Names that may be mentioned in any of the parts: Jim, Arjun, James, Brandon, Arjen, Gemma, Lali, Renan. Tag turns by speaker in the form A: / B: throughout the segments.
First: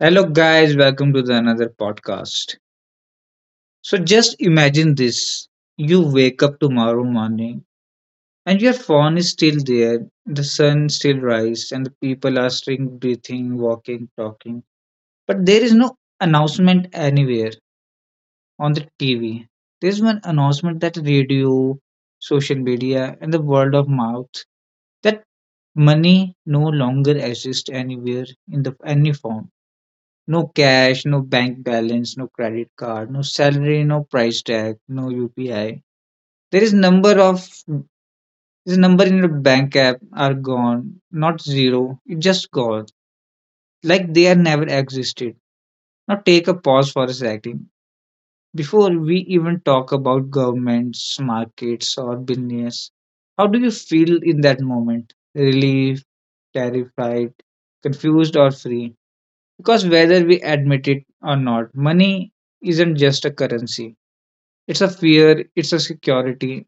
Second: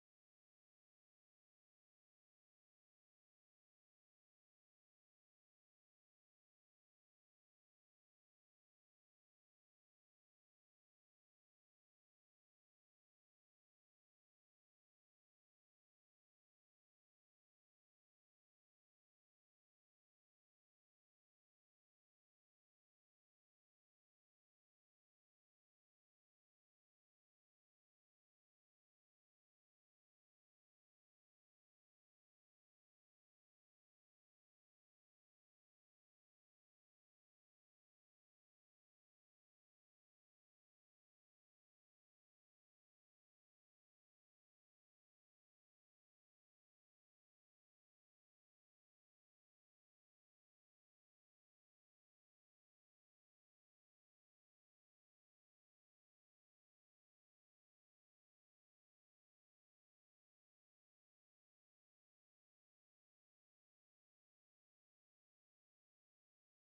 A: Hello, guys, welcome to the another podcast. So, just imagine this, you wake up tomorrow morning, and your phone is still there, the sun still rises, and the people are still breathing, walking, talking. But there is no announcement anywhere on the TV. There's one announcement that radio, social media, and the world of mouth, that money no longer exists anywhere in the any form. No cash, no bank balance, no credit card, no salary, no price tag, no UPI. There is number of this number in your bank app are gone, not zero. It just gone, like they are never existed. Now take a pause for a second before we even talk about governments, markets, or business. How do you feel in that moment? Relief, terrified, confused, or free? Because whether we admit it or not, money isn't just a currency. It's a fear, it's a security,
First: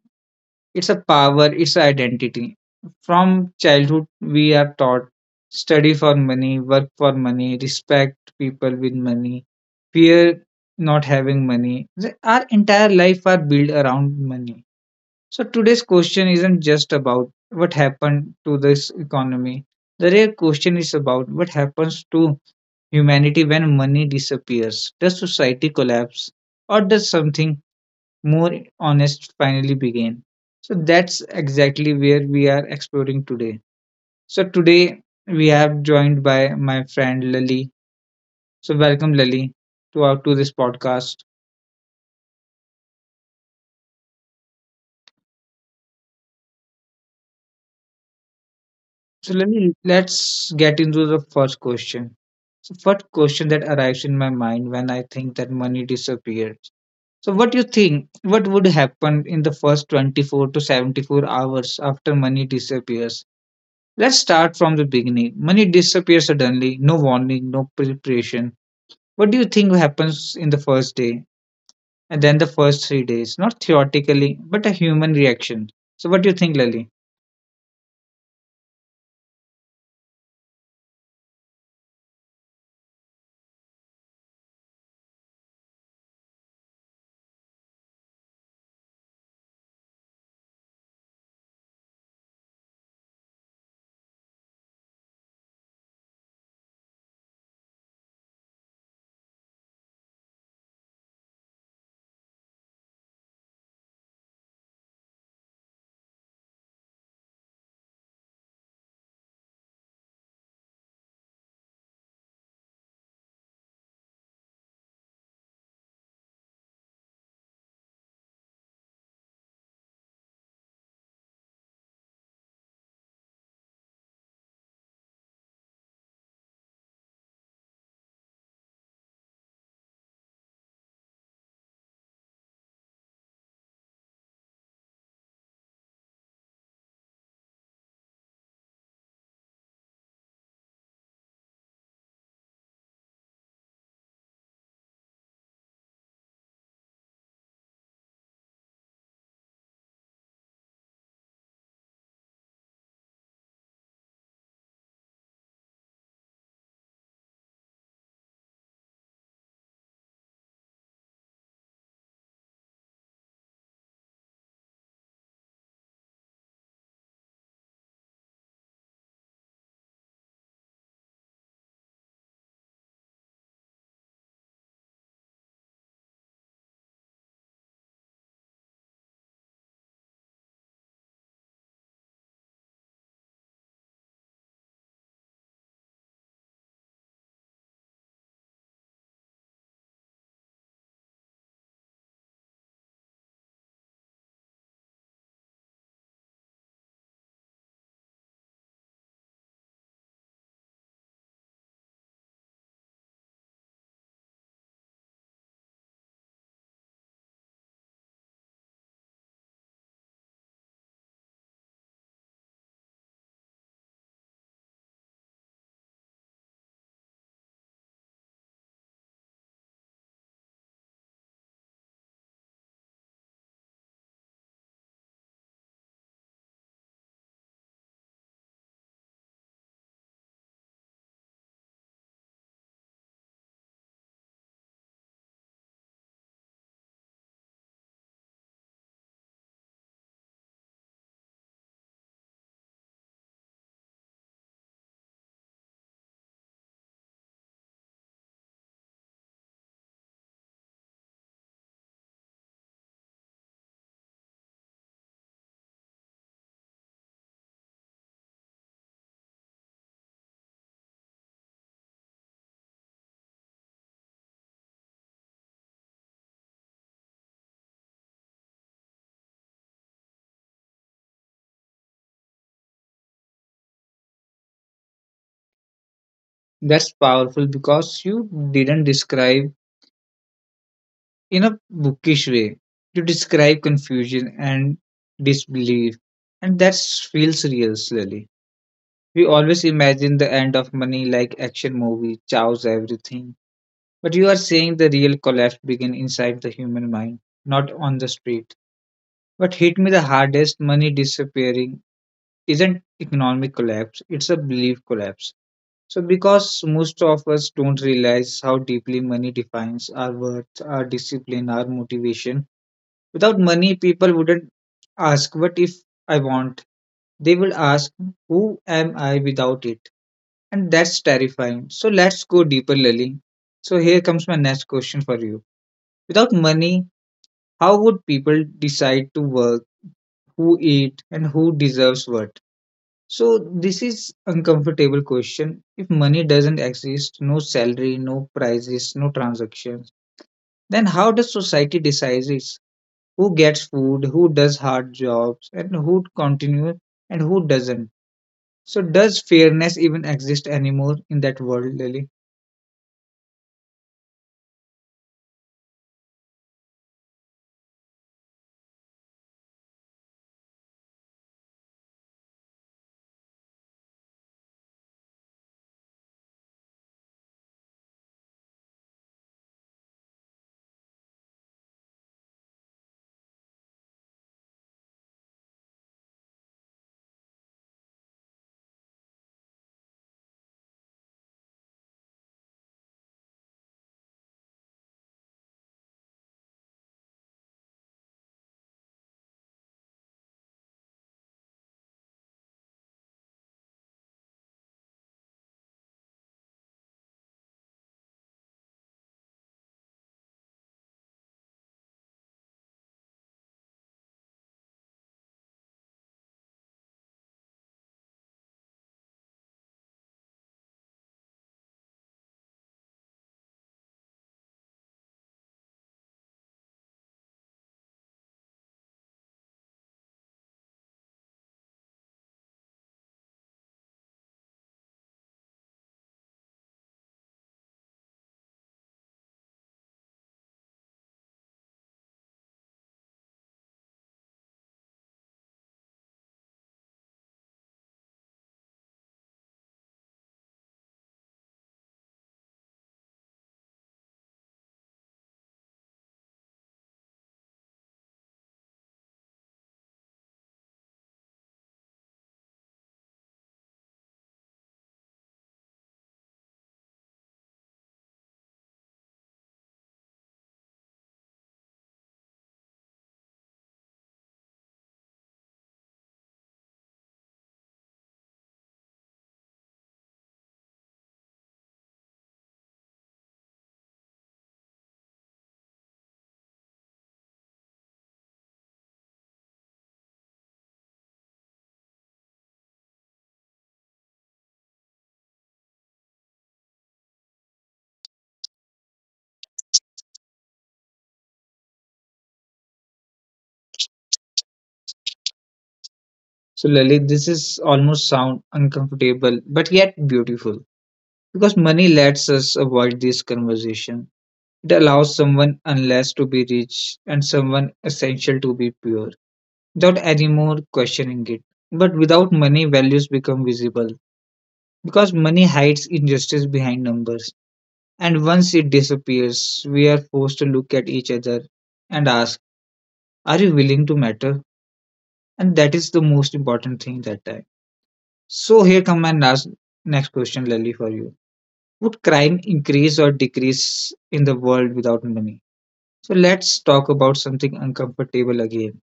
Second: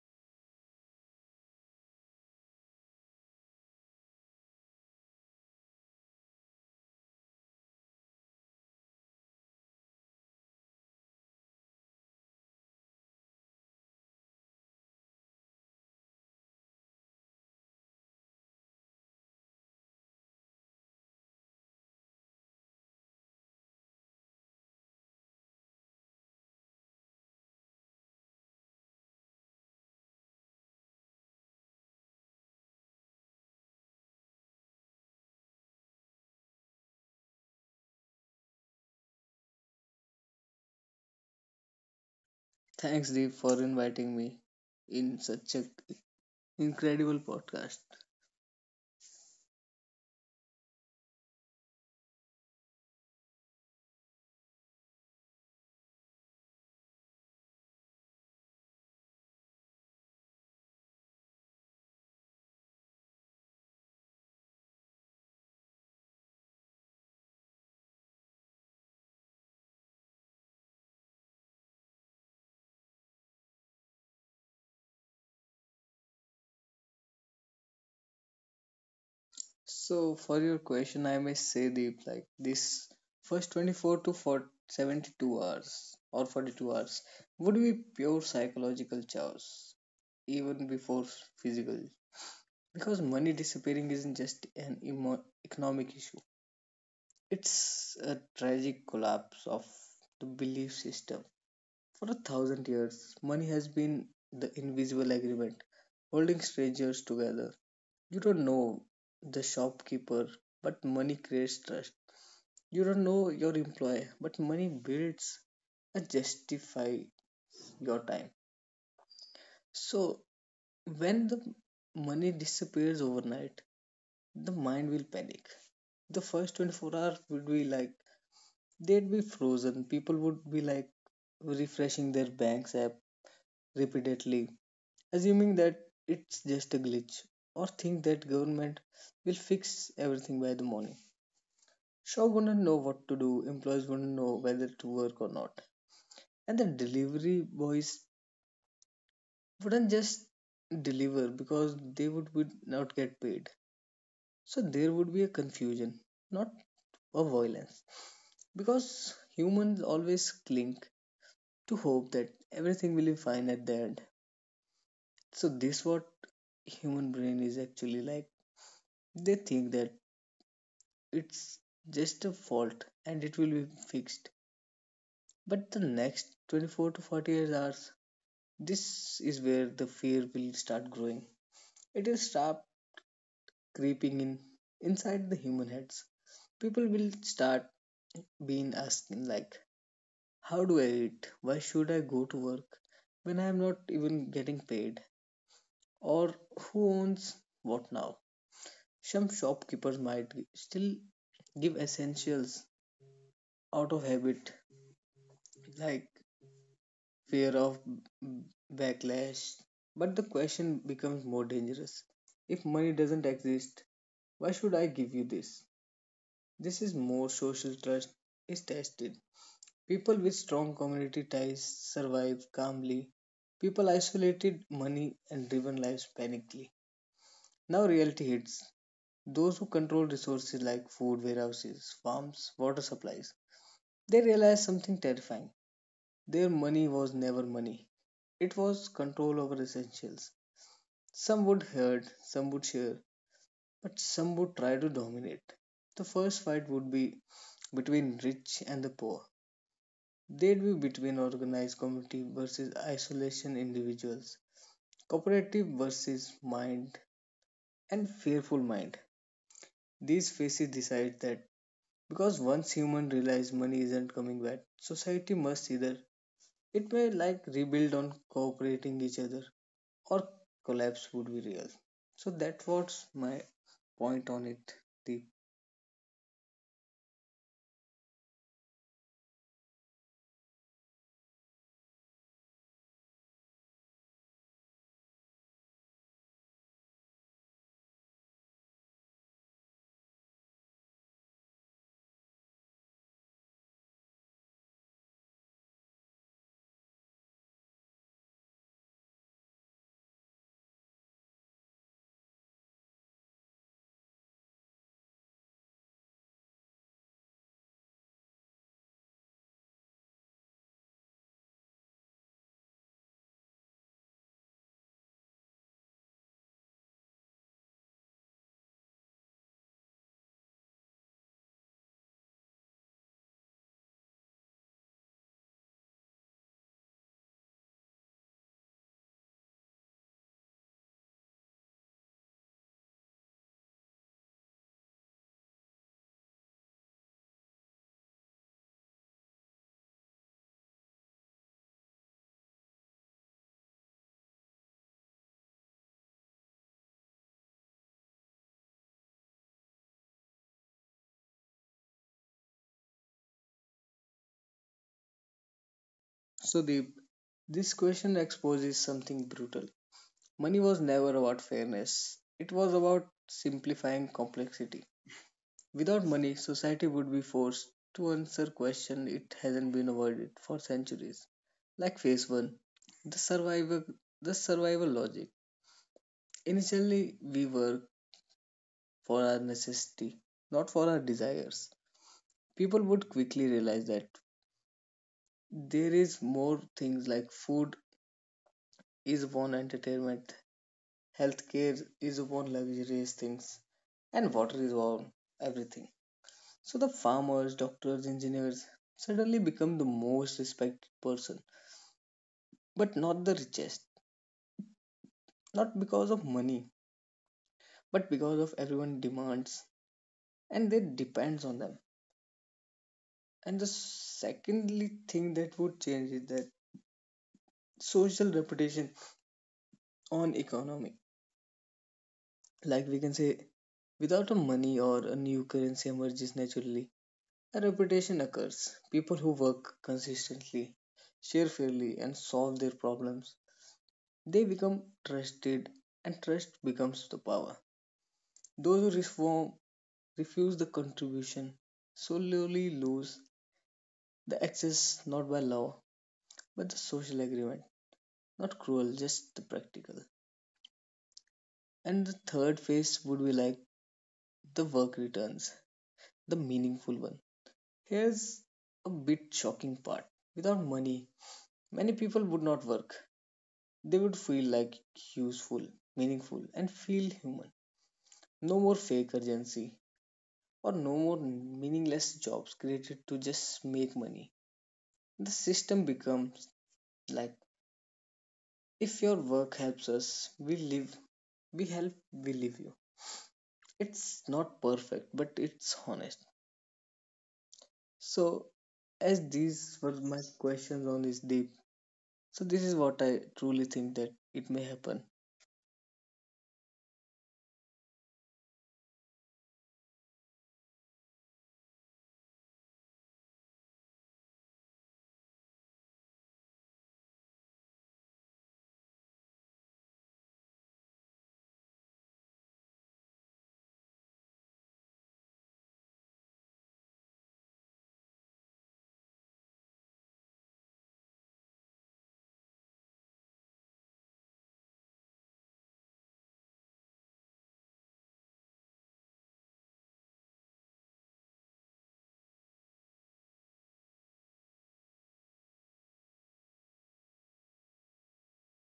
A: it's a power, it's an identity. From childhood, we are taught study for money, work for money, respect people with money, fear not having money. Our entire life are built around money. So today's question isn't just about what happened to this economy. The real question is about what happens to humanity when money disappears. Does society collapse or does something more honest finally begin? So that's exactly where we are exploring today. So today we have joined by my friend Lali. So welcome Lali to this podcast.
B: Thanks, Deep, for inviting me in such an incredible podcast.
A: So Lali, let's get into the first question. So what question that arrives in my mind when I think that money disappeared? So what you think? What would happen in the first 24 to 74 hours after money disappears? Let's start from the beginning. Money disappears suddenly, no warning, no preparation. What do you think happens in the first day and then the first 3 days? Not theoretically, but a human reaction. So what do you think, Lali?
B: So, for your question, I may say, Deep, like this first 24 to 40, hours or 42 hours would be pure psychological chaos, even before physical. Because money disappearing isn't just an economic issue, it's a tragic collapse of the belief system. For a thousand years, money has been the invisible agreement holding strangers together. You don't know the shopkeeper, but money creates trust. You don't know your employer, but money builds and justify your time. So when the money disappears overnight, the mind will panic. The first 24 hours would be like they'd be frozen. People would be like refreshing their bank's app repeatedly, assuming that it's just a glitch or think that government will fix everything by the morning. Shop wouldn't know what to do, employees wouldn't know whether to work or not, and the delivery boys wouldn't just deliver because they would not get paid. So there would be a confusion, not a violence, because humans always cling to hope that everything will be fine at the end. So this what human brain is actually like. They think that it's just a fault and it will be fixed. But the next 24 to 48 hours, this is where the fear will start growing. It will start creeping in inside the human heads. People will start being asking like, how do I eat? Why should I go to work when I am not even getting paid? Or who owns what now? Some shopkeepers might still give essentials out of habit like fear of backlash. But the question becomes more dangerous. If money doesn't exist, why should I give you this? This is more social trust is tested. People with strong community ties survive calmly. People isolated money and driven lives panically. Now reality hits. Those who control resources like food warehouses, farms, water supplies, they realize something terrifying. Their money was never money. It was control over essentials. Some would hurt, some would cheer, but some would try to dominate. The first fight would be between rich and the poor. They'd be between organized community versus isolation individuals, cooperative versus mind, and fearful mind. These faces decide that because once human realize money isn't coming back, society must either. It may like rebuild on cooperating each other, or collapse would be real. So that was my point on it, Deep.
A: That's powerful because you didn't describe in a bookish way to describe confusion and disbelief. And that feels real, slowly. We always imagine the end of money like action movie, chows everything. But you are saying the real collapse begin inside the human mind, not on the street. What hit me the hardest, money disappearing, isn't economic collapse, it's a belief collapse. So because most of us don't realize how deeply money defines our worth, our discipline, our motivation. Without money, people wouldn't ask, what if I want? They will ask, who am I without it? And that's terrifying. So let's go deeper, Lily. So here comes my next question for you. Without money, how would people decide to work, who eat, and who deserves what? So this is uncomfortable question. If money doesn't exist, no salary, no prices, no transactions, then how does society decide it? Who gets food, who does hard jobs, and who continues and who doesn't. So, does fairness even exist anymore in that world, Lily?
B: So Deep, this question exposes something brutal. Money was never about fairness. It was about simplifying complexity. Without money, society would be forced to answer questions it hasn't been avoided for centuries. Like phase one, the survival the survival logic. Initially we work for our necessity, not for our desires. People would quickly realize that there is more things like food is one entertainment, healthcare is one luxurious things, and water is one everything. So the farmers, doctors, engineers suddenly become the most respected person, but not the richest. Not because of money, but because of everyone demands and they depends on them. And the secondly thing that would change is that social reputation on economy. Like we can say, without a money or a new currency emerges naturally, a reputation occurs. People who work consistently, share fairly, and solve their problems, they become trusted, and trust becomes the power. Those who reform, refuse the contribution so slowly lose the access, not by law but the social agreement. Not cruel, just the practical. And the third phase would be like the work returns, the meaningful one. Here's a bit shocking part. Without money, many people would not work. They would feel like useful, meaningful, and feel human. No more fake urgency or no more meaningless jobs created to just make money. The system becomes like if your work helps us, we live, we help, we live you. It's not perfect, but it's honest. So, as these were my questions on this, Deep, so this is what I truly think that it may happen.
A: So, Lily, this is almost sound uncomfortable, but yet beautiful because money lets us avoid this conversation. It allows someone unless to be rich and someone essential to be pure without any more questioning it. But without money, values become visible, because money hides injustice behind numbers. And once it disappears, we are forced to look at each other and ask, are you willing to matter? And that is the most important thing that time. So, here come my next question, Lally, for you. Would crime increase or decrease in the world without money? So, let's talk about something uncomfortable again.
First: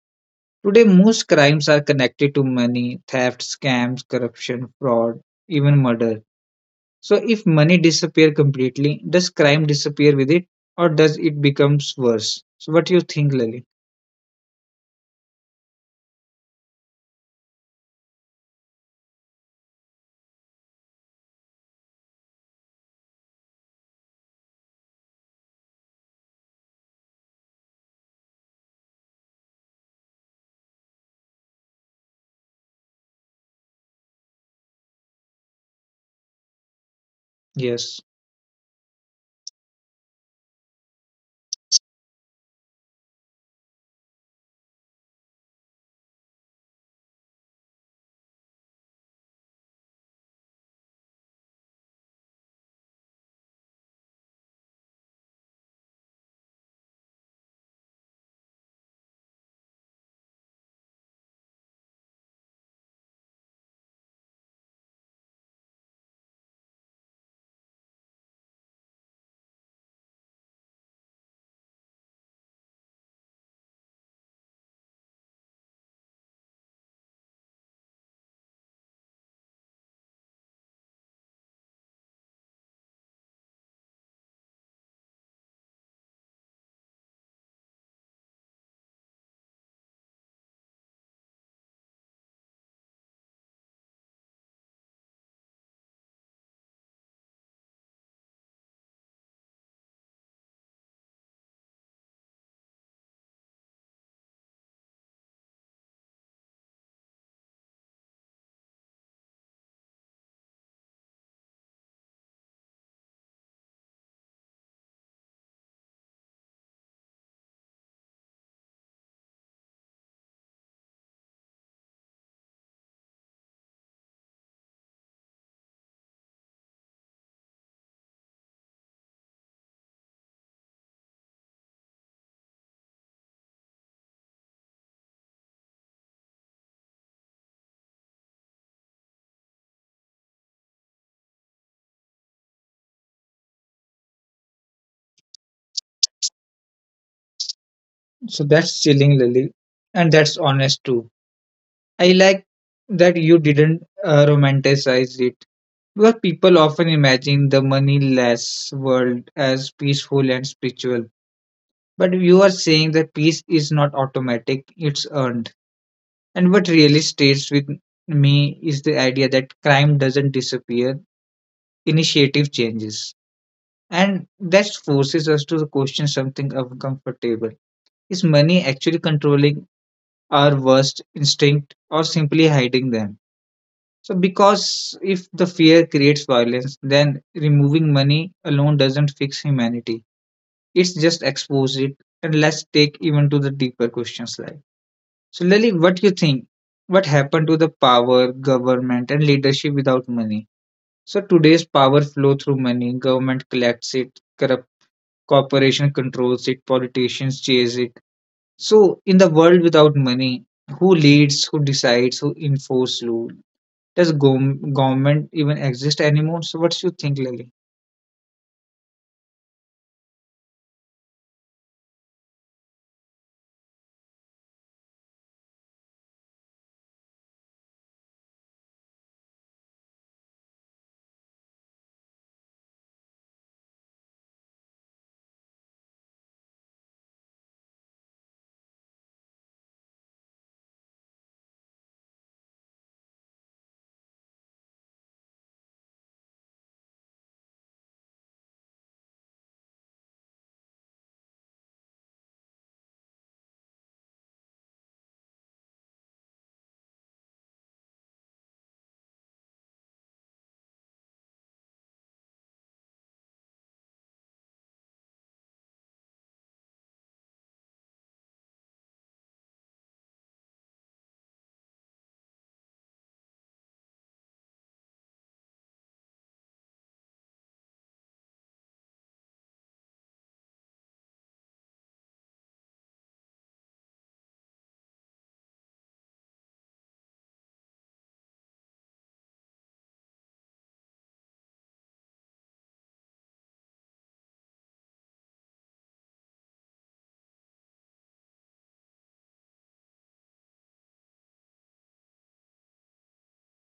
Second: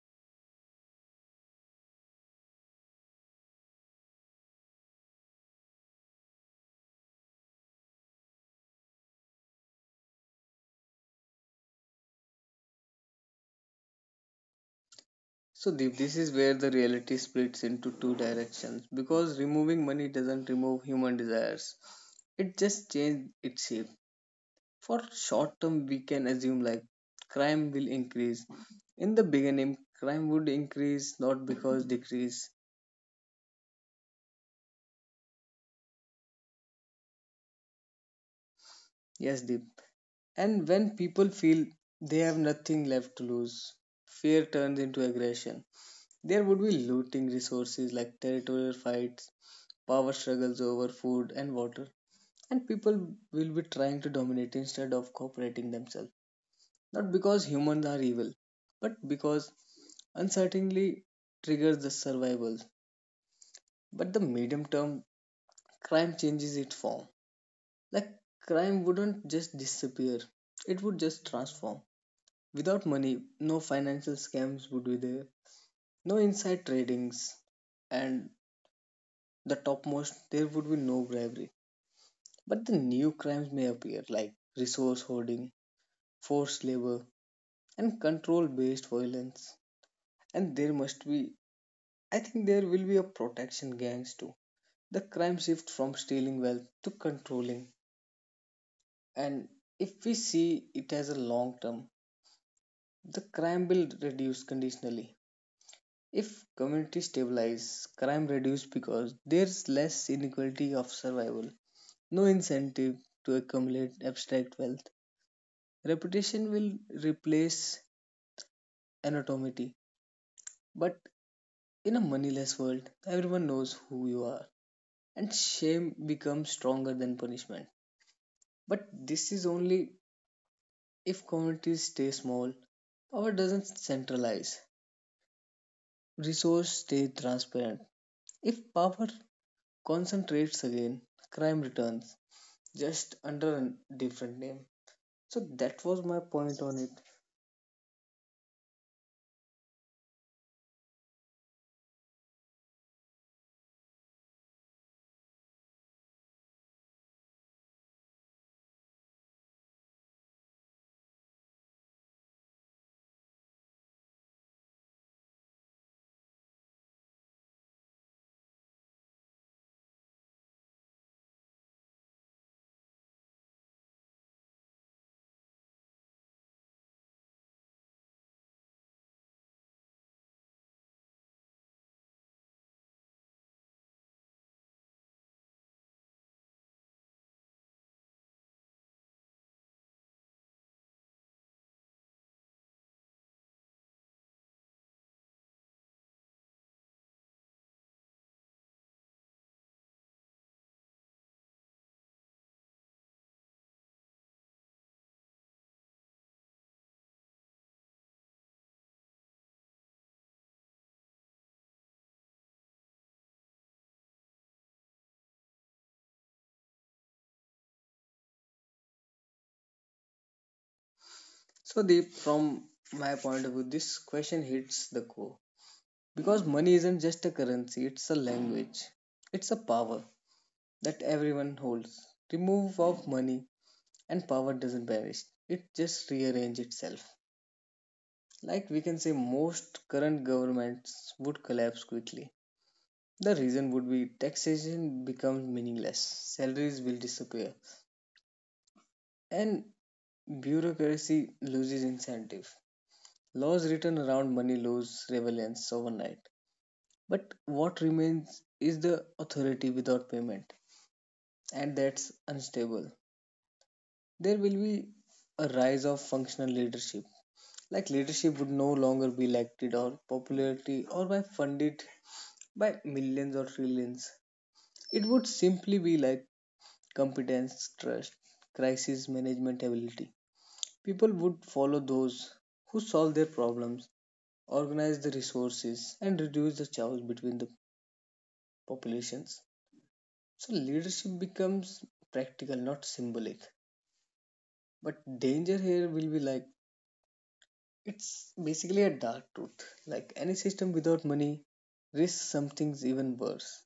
A: Today, most crimes are connected to money, theft, scams, corruption, fraud, even murder. So if money disappear completely, does crime disappear with it or does it becomes worse? So what do you think, Lily?
B: So Deep, this is where the reality splits into two directions because removing money doesn't remove human desires. It just changes its shape. For short term, we can assume like crime will increase. In the beginning, crime would increase not because decrease.
A: Yes.
B: Yes, Deep. And when people feel they have nothing left to lose, fear turns into aggression. There would be looting resources like territorial fights, power struggles over food and water, and people will be trying to dominate instead of cooperating themselves. Not because humans are evil, but because uncertainty triggers the survival. But the medium term, crime changes its form. Like, crime wouldn't just disappear, it would just transform. Without money, no financial scams would be there, no inside tradings, and the topmost, there would be no bribery. But the new crimes may appear like resource hoarding, forced labor, and control based violence. And there must be, I think, there will be a protection gangs too. The crime shift from stealing wealth to controlling. And if we see it as a long term, the crime will reduce conditionally. If community stabilize, crime reduce because there's less inequality of survival, no incentive to accumulate abstract wealth. Reputation will replace anonymity. But in a moneyless world, everyone knows who you are, and shame becomes stronger than punishment. But this is only if communities stay small, power doesn't centralize, resources stay transparent. If power concentrates again, crime returns, just under a different name. So that was my point on it.
A: So that's chilling, Lily. And that's honest too. I like that you didn't romanticize it. Because people often imagine the moneyless world as peaceful and spiritual. But you are saying that peace is not automatic, it's earned. And what really stays with me is the idea that crime doesn't disappear, initiative changes. And that forces us to question something uncomfortable. Is money actually controlling our worst instinct or simply hiding them? So, because if the fear creates violence, then removing money alone doesn't fix humanity. It's just expose it, and let's take even to the deeper questions like. So, Lily, what do you think? What happened to the power, government, and leadership without money? So, today's power flow through money. Government collects it, corrupts corporation controls it, politicians chase it. So in the world without money, who leads, who decides, who enforces rule? Does government even exist anymore? So what do you think, Lily?
B: So Deep, from my point of view, this question hits the core. Because money isn't just a currency, it's a language. It's a power that everyone holds. Remove of money and power doesn't vanish. It just rearrange itself. Like we can say most current governments would collapse quickly. The reason would be taxation becomes meaningless, salaries will disappear, and bureaucracy loses incentive. Laws written around money lose relevance overnight. But what remains is the authority without payment, and that's unstable. There will be a rise of functional leadership. Like leadership would no longer be elected or popularity or by funded by millions or trillions. It would simply be like competence, trust, crisis management ability. People would follow those who solve their problems, organize the resources, and reduce the chaos between the populations. So leadership becomes practical, not symbolic. But danger here will be like, it's basically a dark truth. Like any system without money risks something's even worse.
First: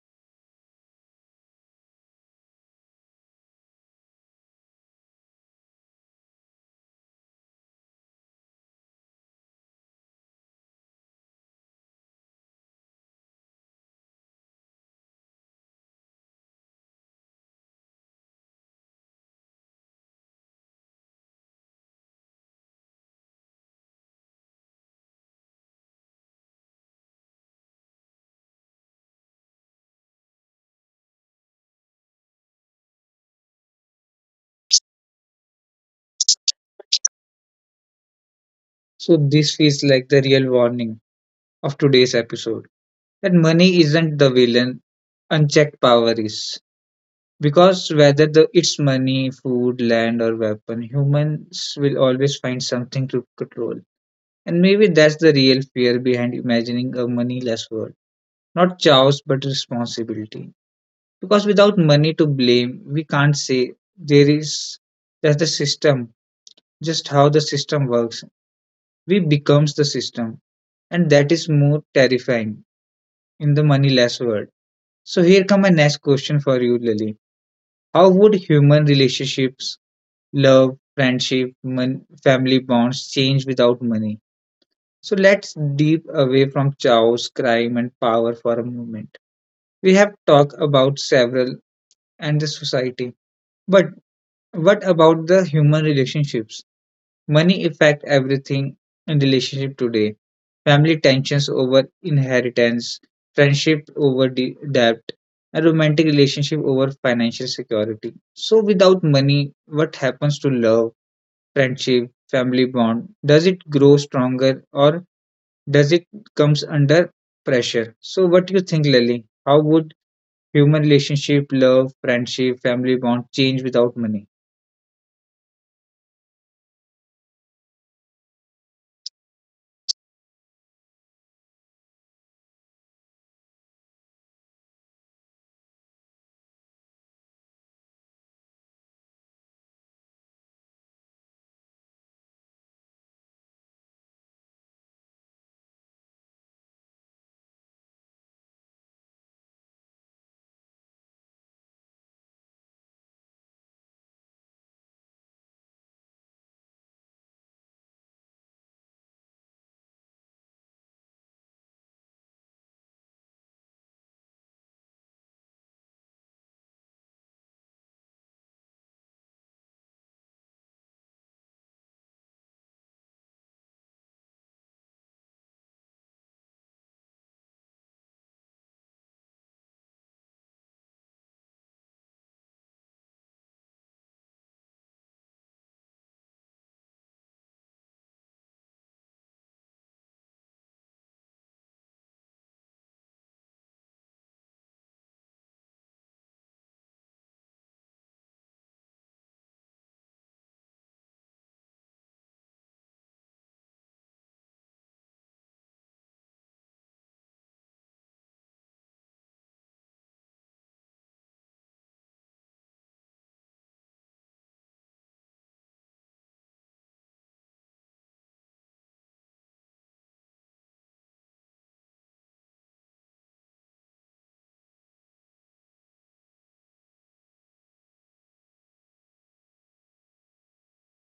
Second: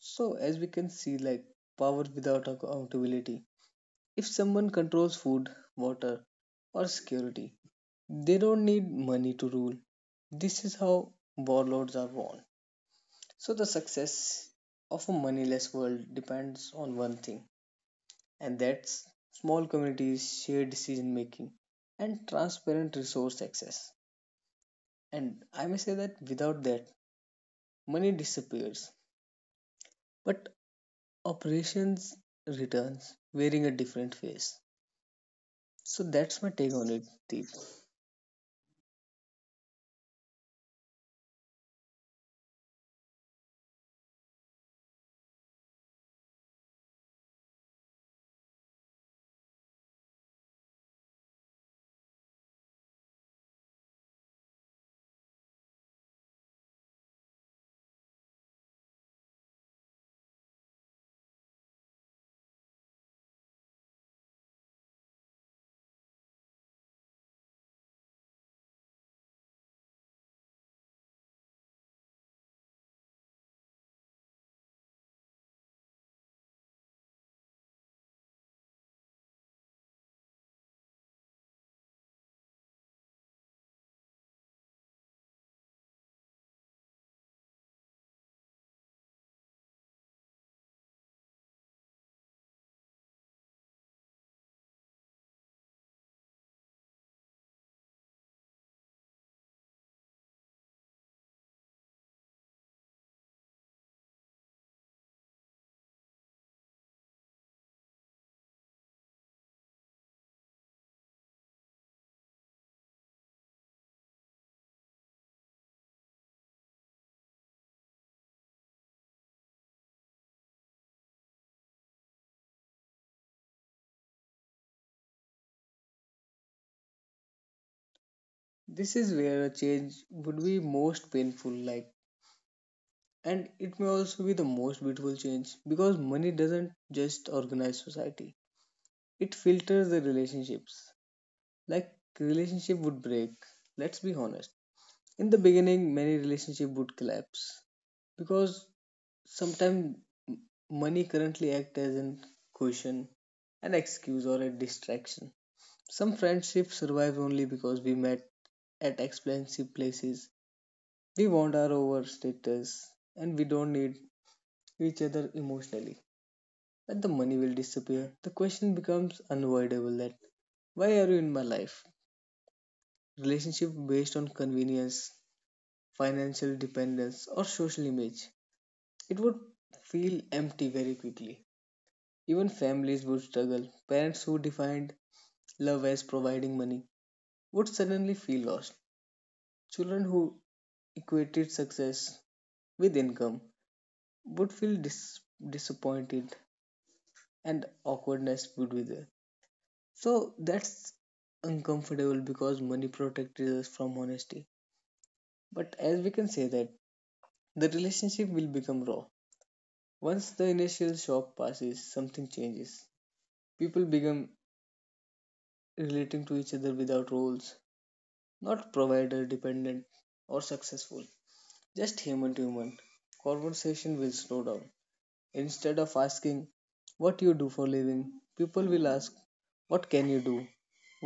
B: So as we can see, like power without accountability. If someone controls food, water, or security, they don't need money to rule. This is how warlords are born. So the success of a moneyless world depends on one thing, and that's small communities, shared decision making, and transparent resource access. And I may say that without that, money disappears, but operations returns wearing a different face. So that's my take on it, Deep.
A: So this feels like the real warning of today's episode, that money isn't the villain, unchecked power is. Because whether it's money, food, land, or weapon, humans will always find something to control. And maybe that's the real fear behind imagining a moneyless world. Not chaos, but responsibility. Because without money to blame, we can't say there is that's the system, just how the system works. We becomes the system, and that is more terrifying in the moneyless world. So here come my next question for you, Lily. How would human relationships, love, friendship, family bonds change without money? So let's deep away from chaos, crime, and power for a moment. We have talked about several and the society. But what about the human relationships? Money affect everything in relationship today. Family tensions over inheritance, friendship over debt, and romantic relationship over financial security. So without money, what happens to love, friendship, family bond? Does it grow stronger or does it comes under pressure? So what do you think, Lily? How would human relationship, love, friendship, family bond change without money?
B: This is where a change would be most painful, like, and it may also be the most beautiful change because money doesn't just organize society, it filters the relationships. Like, relationship would break, let's be honest. In the beginning, many relationship would collapse because sometimes money currently act as an cushion, an excuse or a distraction. Some friendships survive only because we met at expensive places. We want our over status and we don't need each other emotionally. But the money will disappear. The question becomes unavoidable that why are you in my life? Relationship based on convenience, financial dependence, or social image, it would feel empty very quickly. Even families would struggle. Parents who defined love as providing money would suddenly feel lost. Children who equated success with income would feel disappointed and awkwardness would be there. So that's uncomfortable because money protected us from honesty. But as we can say that the relationship will become raw. Once the initial shock passes, something changes. People become relating to each other without roles, not provider dependent or successful, just human to human. Conversation will slow down. Instead of asking what you do for living, people will ask what can you do,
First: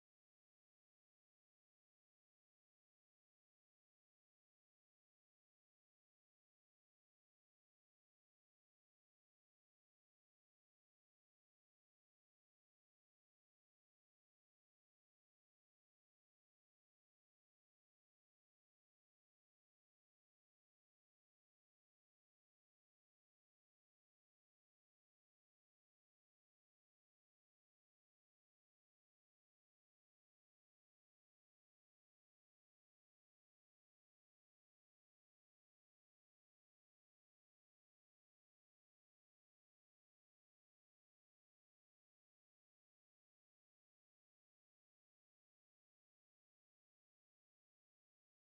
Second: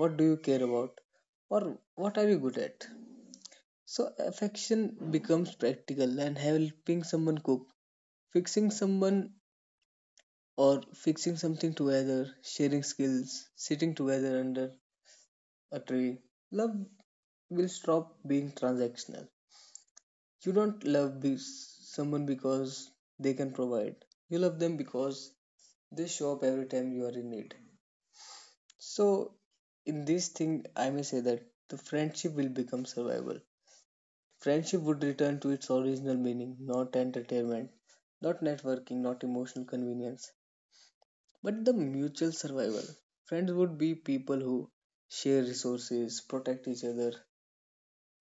B: what do you care about, or what are you good at. So affection becomes practical and helping someone cook, fixing someone or fixing something together, sharing skills, sitting together under a tree. Love will stop being transactional. You don't love someone because they can provide. You love them because they show up every time you are in need. So, in this thing, I may say that the friendship will become survival. Friendship would return to its original meaning, not entertainment, not networking, not emotional convenience, but the mutual survival. Friends would be people who share resources, protect each other,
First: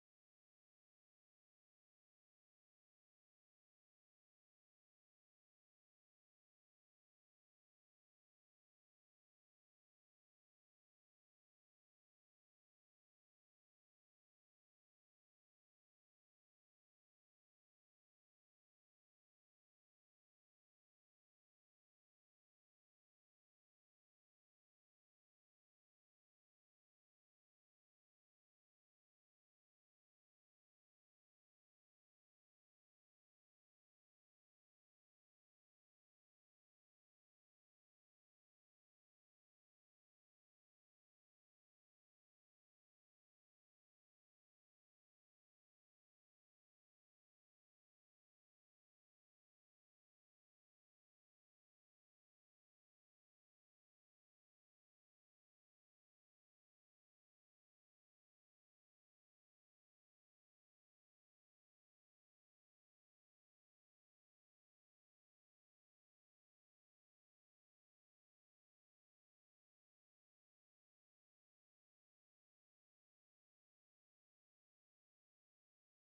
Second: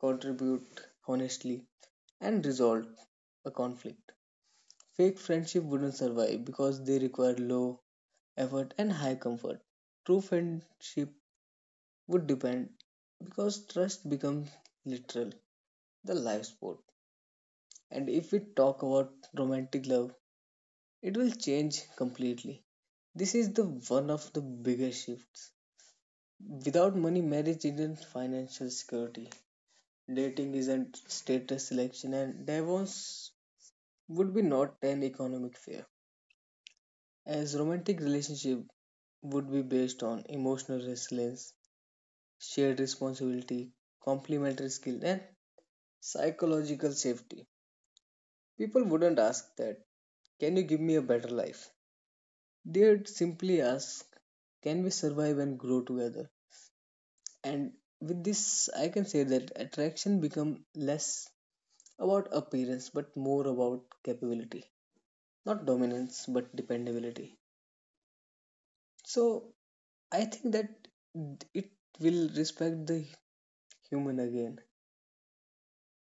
B: contribute honestly, and resolve a conflict. Fake friendship wouldn't survive because they require low effort and high comfort. True friendship would depend because trust becomes literal, the life sport. And if we talk about romantic love, it will change completely. This is the one of the biggest shifts. Without money, marriage isn't financial security. Dating isn't status selection, and divorce would be not an economic fear. As romantic relationship would be based on emotional resilience, shared responsibility, complementary skill, and psychological safety. People wouldn't ask that, can you give me a better life? They'd simply ask, can we survive and grow together? And with this, I can say that attraction become less about appearance but more about capability, not dominance but dependability. So I think that it will respect the human again.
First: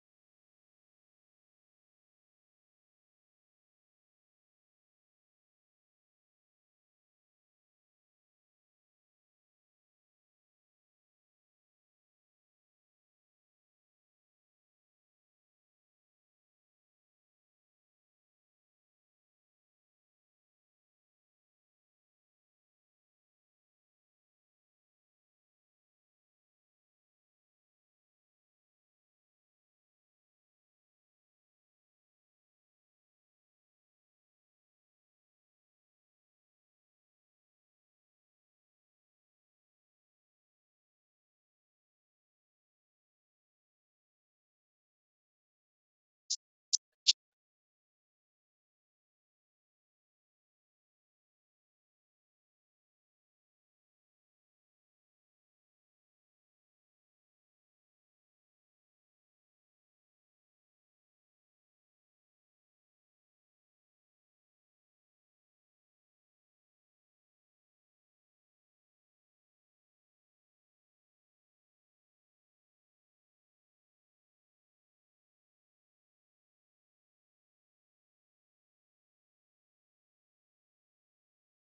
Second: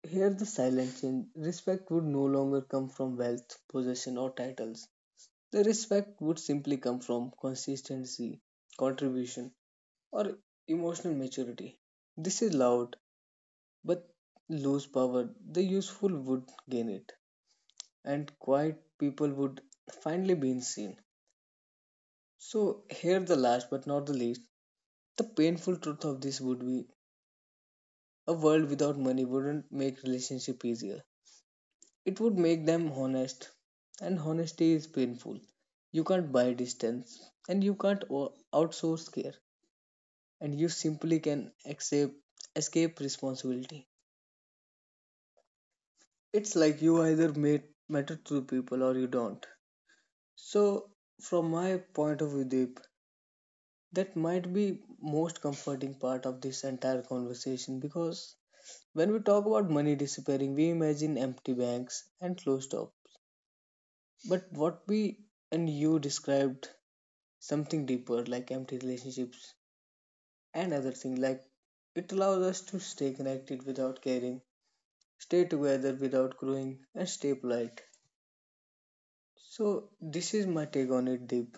B: Here, the silent change respect would no longer come from wealth, possession, or titles. The respect would simply come from consistency, contribution, or emotional maturity. This is loud, but lose power, the useful would gain it, and quiet people would finally be seen. So, here, the last but not the least, the painful truth of this would be a world without money wouldn't make relationship easier. It would make them honest, and honesty is painful. You can't buy distance, and you can't outsource care, and you simply can accept, escape responsibility. It's like you either matter to people or you don't. So, from my point of view, Deep, that might be most comforting part of this entire conversation because when we talk about money disappearing, we imagine empty banks and closed shops. But what we and you described something deeper like empty relationships and other things like it allows us to stay connected without caring, stay together without growing, and stay polite. So this is my take on it, Deep.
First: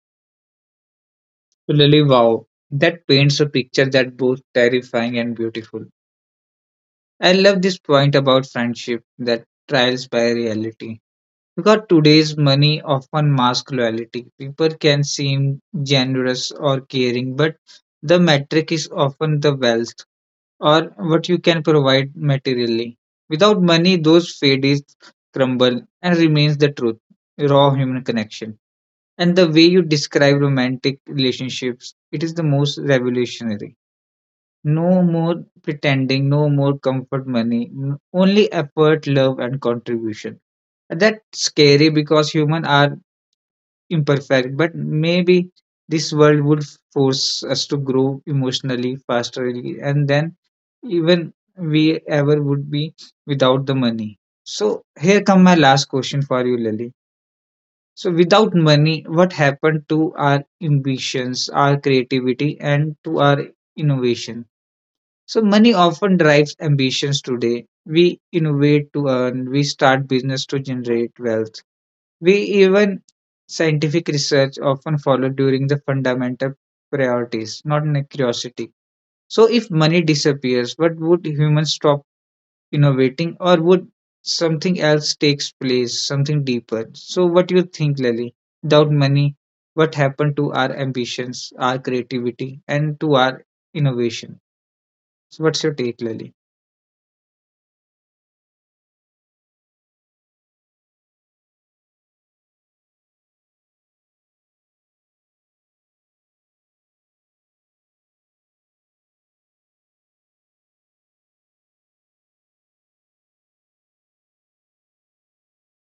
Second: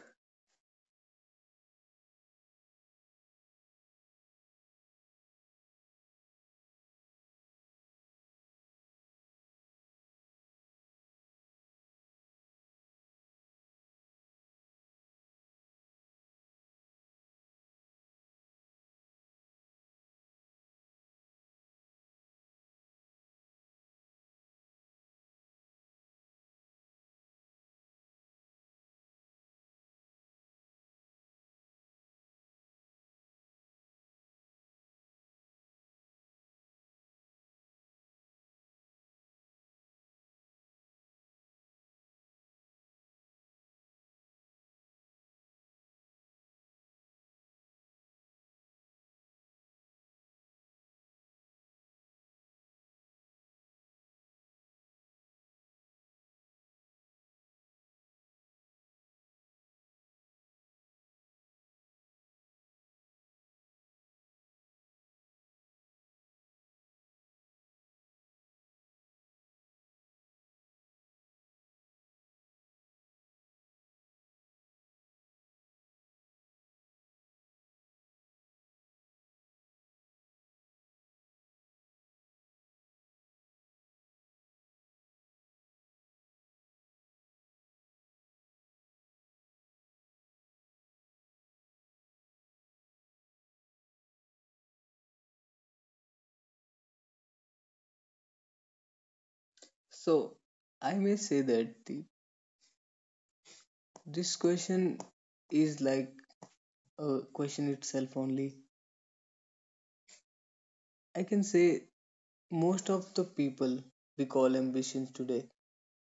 A: Really, wow. That paints a picture that both terrifying and beautiful. I love this point about friendship that trials by reality. Because today's money often masks loyalty. People can seem generous or caring, but the metric is often the wealth or what you can provide materially. Without money, those fades crumble and remains the truth, raw human connection. And the way you describe romantic relationships, it is the most revolutionary. No more pretending, no more comfort money, only effort, love, and contribution. That's scary because humans are imperfect, but maybe this world would force us to grow emotionally faster and then even we ever would be without the money. So here come my last question for you, Lily. So, without money, what happened to our ambitions, our creativity, and to our innovation? So, money often drives ambitions today. We innovate to earn, we start business to generate wealth. We even scientific research often followed during the fundamental priorities, not in a curiosity. So, if money disappears, what would humans stop innovating, or would something else takes place, something deeper? So, what do you think, Lily? Without money, what happened to our ambitions, our creativity, and to our innovation? So, what's your take, Lily?
B: So I may say that Deep, this question is like a question itself only. I can say most of the people we call ambitions today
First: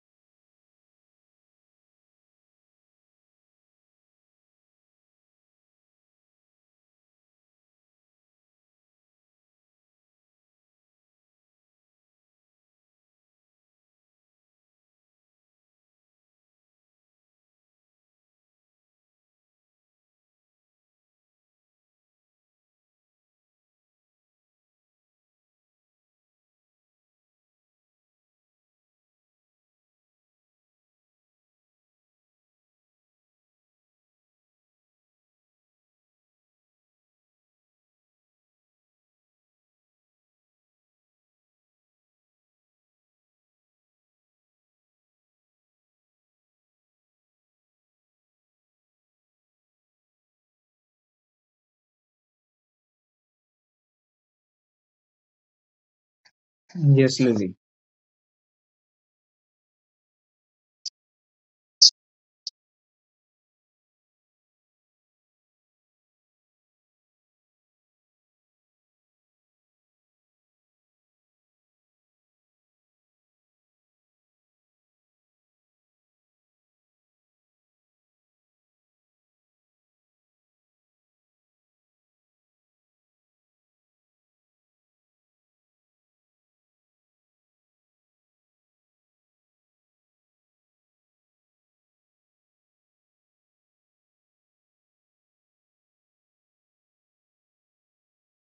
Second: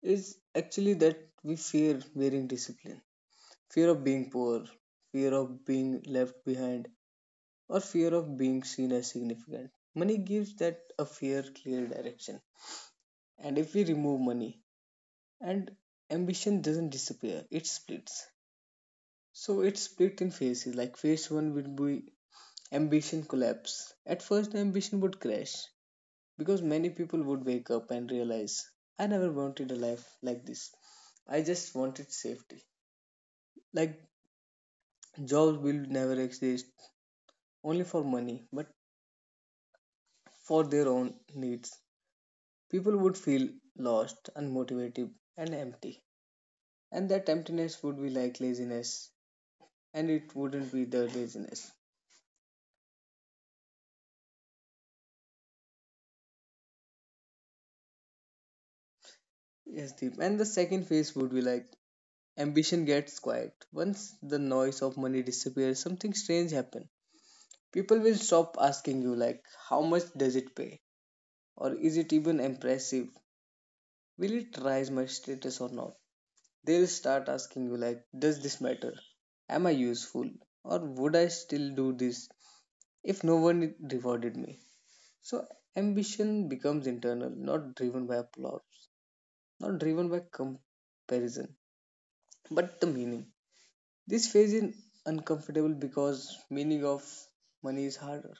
B: is actually that we fear wearing discipline, fear of being poor, fear of being left behind, or fear of being seen as significant. Money gives that a fair, clear direction. And if we remove money, and ambition doesn't disappear, it splits. So it's split in phases. Like phase one would be ambition collapse. At first, ambition would crash because many people would wake up and realize, I never wanted a life like this. I just wanted safety. Like jobs will never exist only for money, but for their own needs. People would feel lost, unmotivated, and empty. And that emptiness would be like laziness, and it wouldn't be the laziness.
A: Yes, Lily.
B: Yes, Deep. And the second phase would be like ambition gets quiet. Once the noise of money disappears, something strange happens. People will stop asking you, like, how much does it pay? Or is it even impressive? Will it rise my status or not? They'll start asking you, like, does this matter? Am I useful? Or would I still do this if no one rewarded me. So ambition becomes internal, not driven by applause, not driven by comparison, but the meaning. This phase is uncomfortable because meaning of money is harder.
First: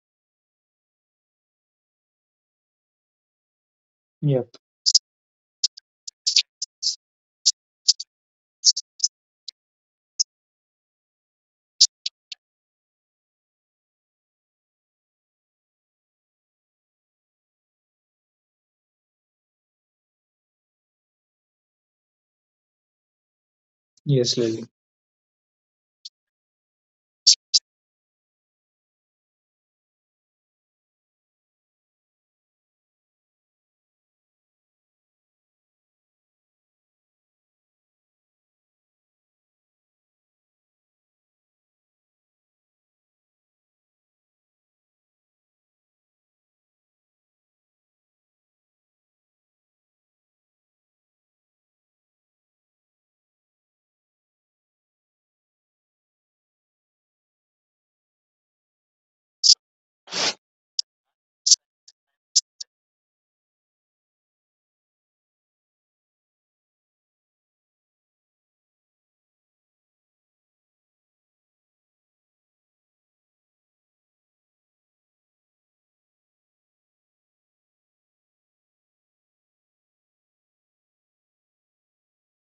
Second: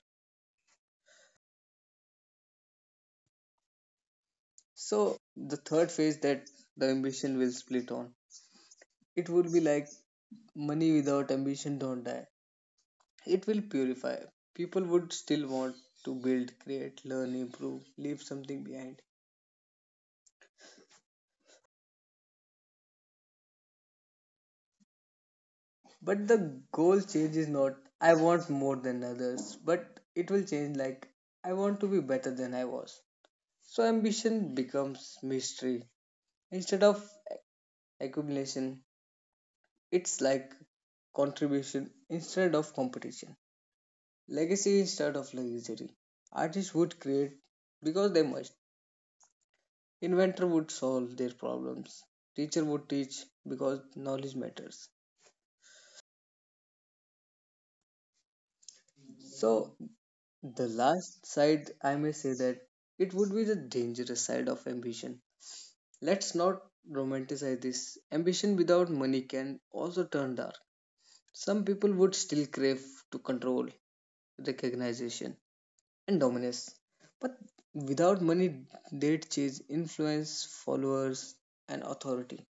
A: Yep.
B: So the third phase that the ambition will split on. It would be like money without ambition don't die. It will purify. People would still want to build, create, learn, improve, leave something behind.
A: Yes, Lily.
B: But the goal change is not I want more than others, but it will change like I want to be better than I was. So ambition becomes mystery instead of accumulation. It's like contribution instead of competition, legacy instead of luxury. Artists would create because they must. Inventor would solve their problems. Teacher would teach because knowledge matters. So the last side, I may say that it would be the dangerous side of ambition. Let's not romanticize this. Ambition without money can also turn dark. Some people would still crave to control, recognition, and dominance. But without money, they'd chase influence, followers, and authority.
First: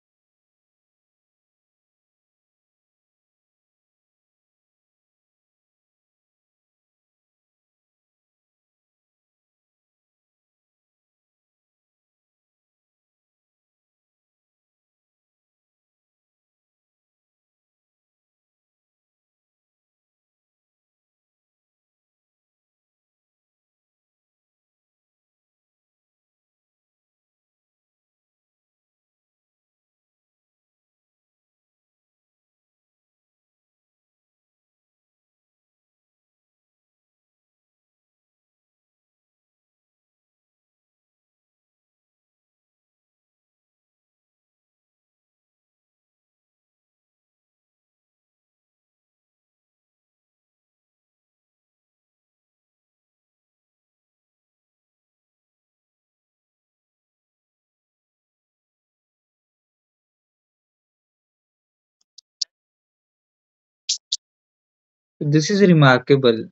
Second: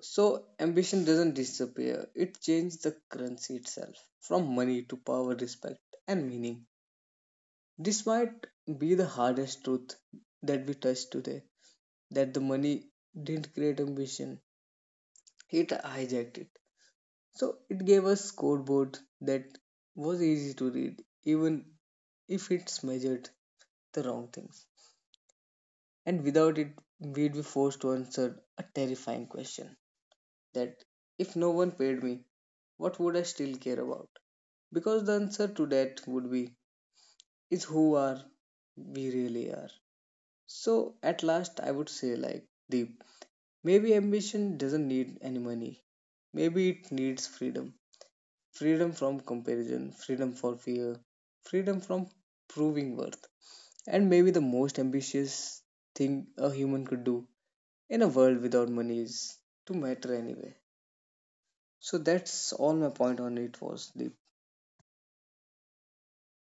B: So, ambition doesn't disappear, it changes the currency itself from money to power, respect, and meaning. This might be the hardest truth that we touched today that the money didn't create ambition, it hijacked it. So it gave us scoreboard that was easy to read, even if it's measured the wrong things. And without it, we'd be forced to answer a terrifying question that if no one paid me, what would I still care about? Because the answer to that would be is who are we really are. So at last, I would say, like, Deep, maybe ambition doesn't need any money. Maybe it needs freedom. Freedom from comparison, freedom for fear, freedom from proving worth. And maybe the most ambitious thing a human could do in a world without money is to matter anyway. So that's all my point on it was, Deep.
A: This is remarkable.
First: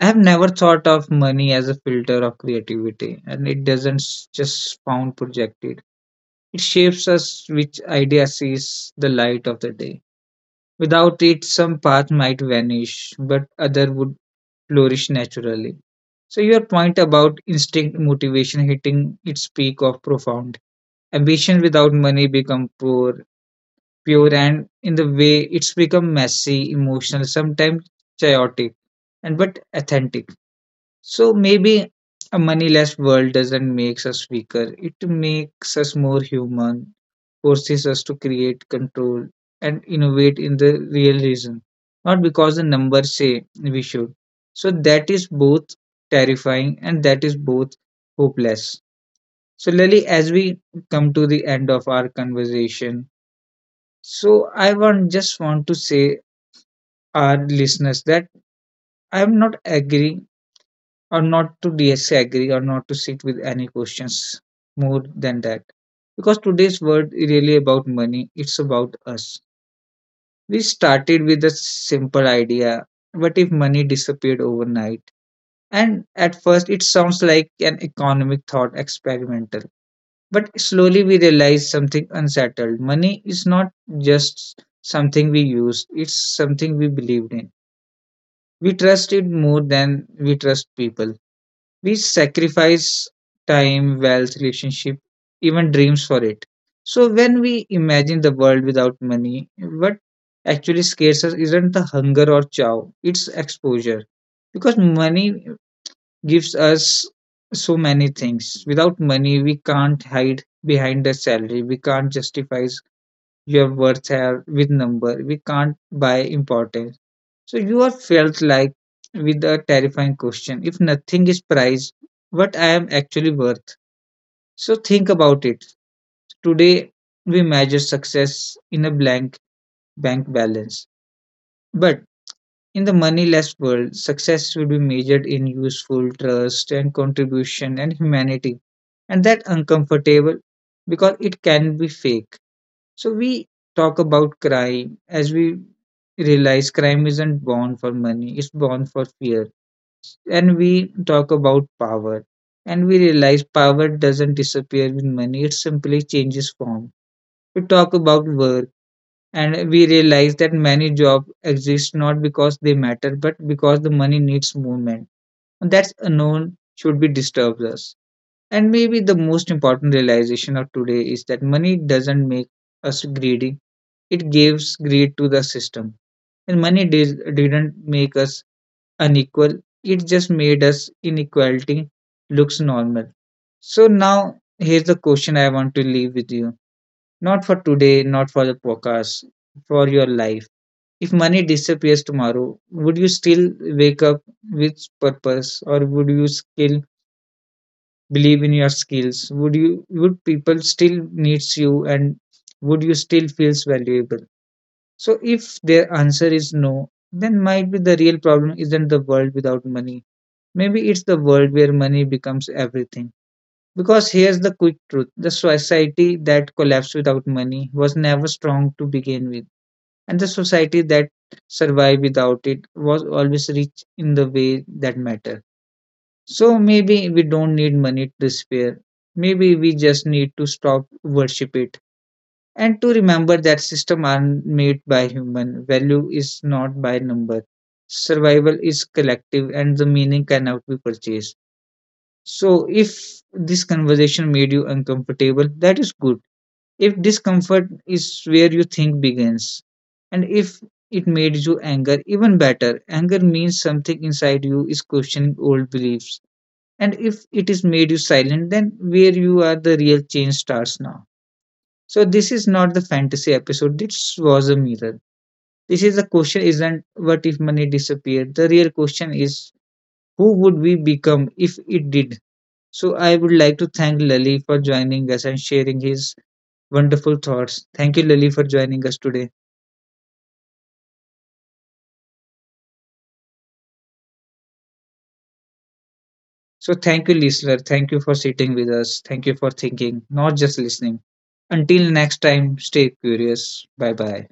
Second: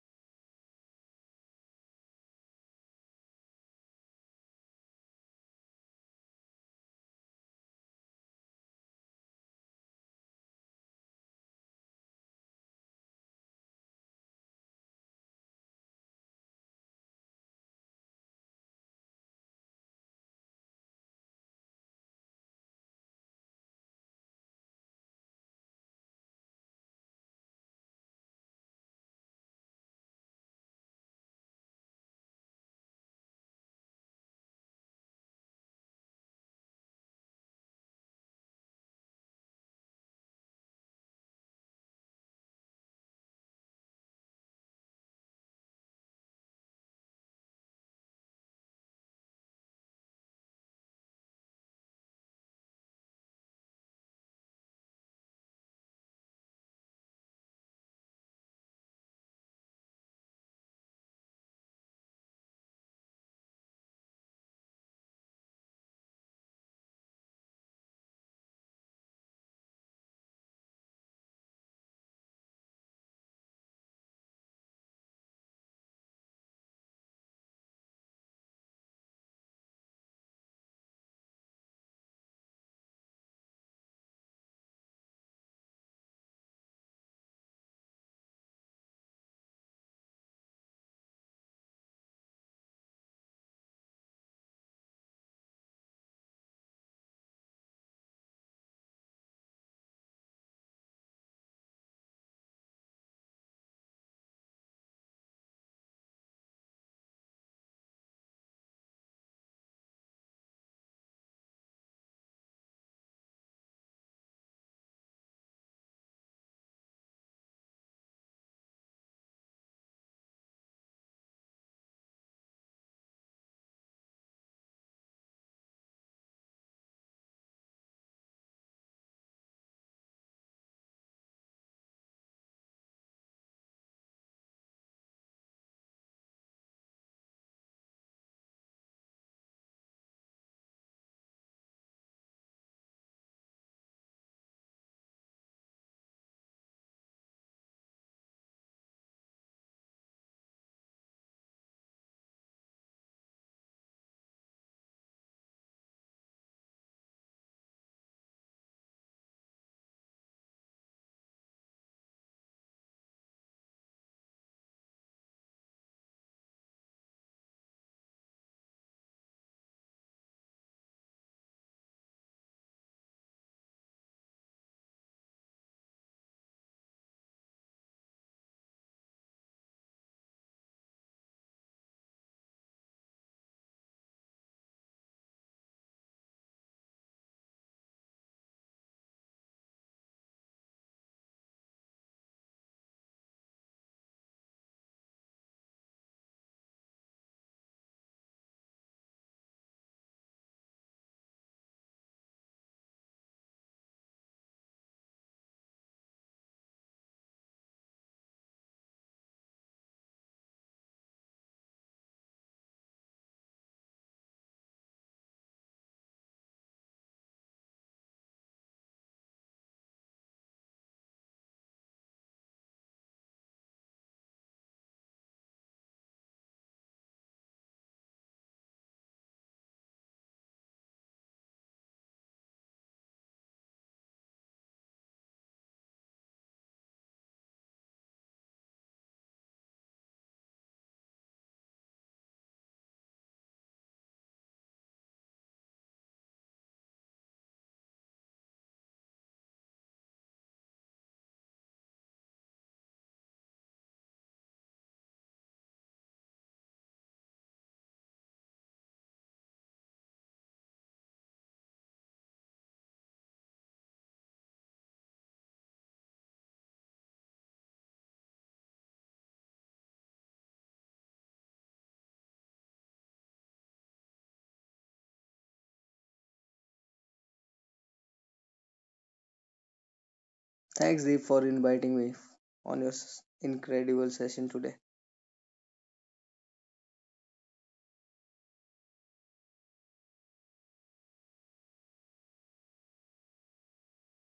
A: I have never thought of money as a filter of creativity, and it doesn't just sound projected. It shapes us which idea sees the light of the day. Without it, some path might vanish, but other would flourish naturally. So your point about instinct motivation hitting its peak of profound. Ambition without money become poor, pure and in the way it's become messy, emotional, sometimes chaotic, and but authentic. So maybe a moneyless world doesn't make us weaker. It makes us more human, forces us to create, control, and innovate in the real reason, not because the numbers say we should. So that is both terrifying and that is both hopeless. So Lily, as we come to the end of our conversation, so I want just want to say our listeners that I am not agreeing or not to disagree or not to sit with any questions more than that, because today's world is really about money, it's about us. We started with a simple idea, what if money disappeared overnight, and at first it sounds like an economic thought experimental, but slowly we realize something unsettled. Money is not just something we use, it's something we believed in. We trust it more than we trust people. We sacrifice time, wealth, relationship, even dreams for it. So when we imagine the world without money, what actually scares us isn't the hunger or chow, it's exposure. Because money gives us so many things. Without money, we can't hide behind the salary. We can't justify your worth here with number. We can't buy importance, so you are felt like with a terrifying question. If nothing is price, what I am actually worth. So think about it. Today we measure success in a blank bank balance. But in the moneyless world, success will be measured in useful trust and contribution and humanity. And that uncomfortable because it can be fake. So we talk about crime as we realize crime isn't born for money, it's born for fear. And we talk about power, and we realize power doesn't disappear with money, it simply changes form. We talk about work, and we realize that many jobs exist not because they matter, but because the money needs movement, and that's unknown should be disturbs us. And maybe the most important realization of today is that money doesn't make us greedy, it gives greed to the system. And money didn't make us unequal. It just made us inequality looks normal. So now here's the question I want to leave with you. Not for today, not for the podcast, for your life. If money disappears tomorrow, would you still wake up with purpose, or would you still believe in your skills? Would people still needs you, and would you still feels valuable? So if their answer is no, then might be the real problem isn't the world without money. Maybe it's the world where money becomes everything. Because here's the quick truth, the society that collapsed without money was never strong to begin with, and the society that survived without it was always rich in the way that matter. So maybe we don't need money to despair. Maybe we just need to stop worship it, and to remember that system are made by human, value is not by number, survival is collective, and the meaning cannot be purchased. So, if this conversation made you uncomfortable, that is good. If discomfort is where you think begins, and if it made you anger, even better. Anger means something inside you is questioning old beliefs. And if it is made you silent, then where you are, the real change starts now. So, this is not the fantasy episode, this was a mirror. This is the question isn't what if money disappeared? The real question is who would we become if it did? So I would like to thank Lali for joining us and sharing his wonderful thoughts. Thank you, Lali, for joining us today.
B: Thanks, Deep, for inviting me on your incredible session today.
A: So, thank you, listener. Thank you for sitting with us. Thank you for thinking, not just listening. Until next time, stay curious. Bye bye.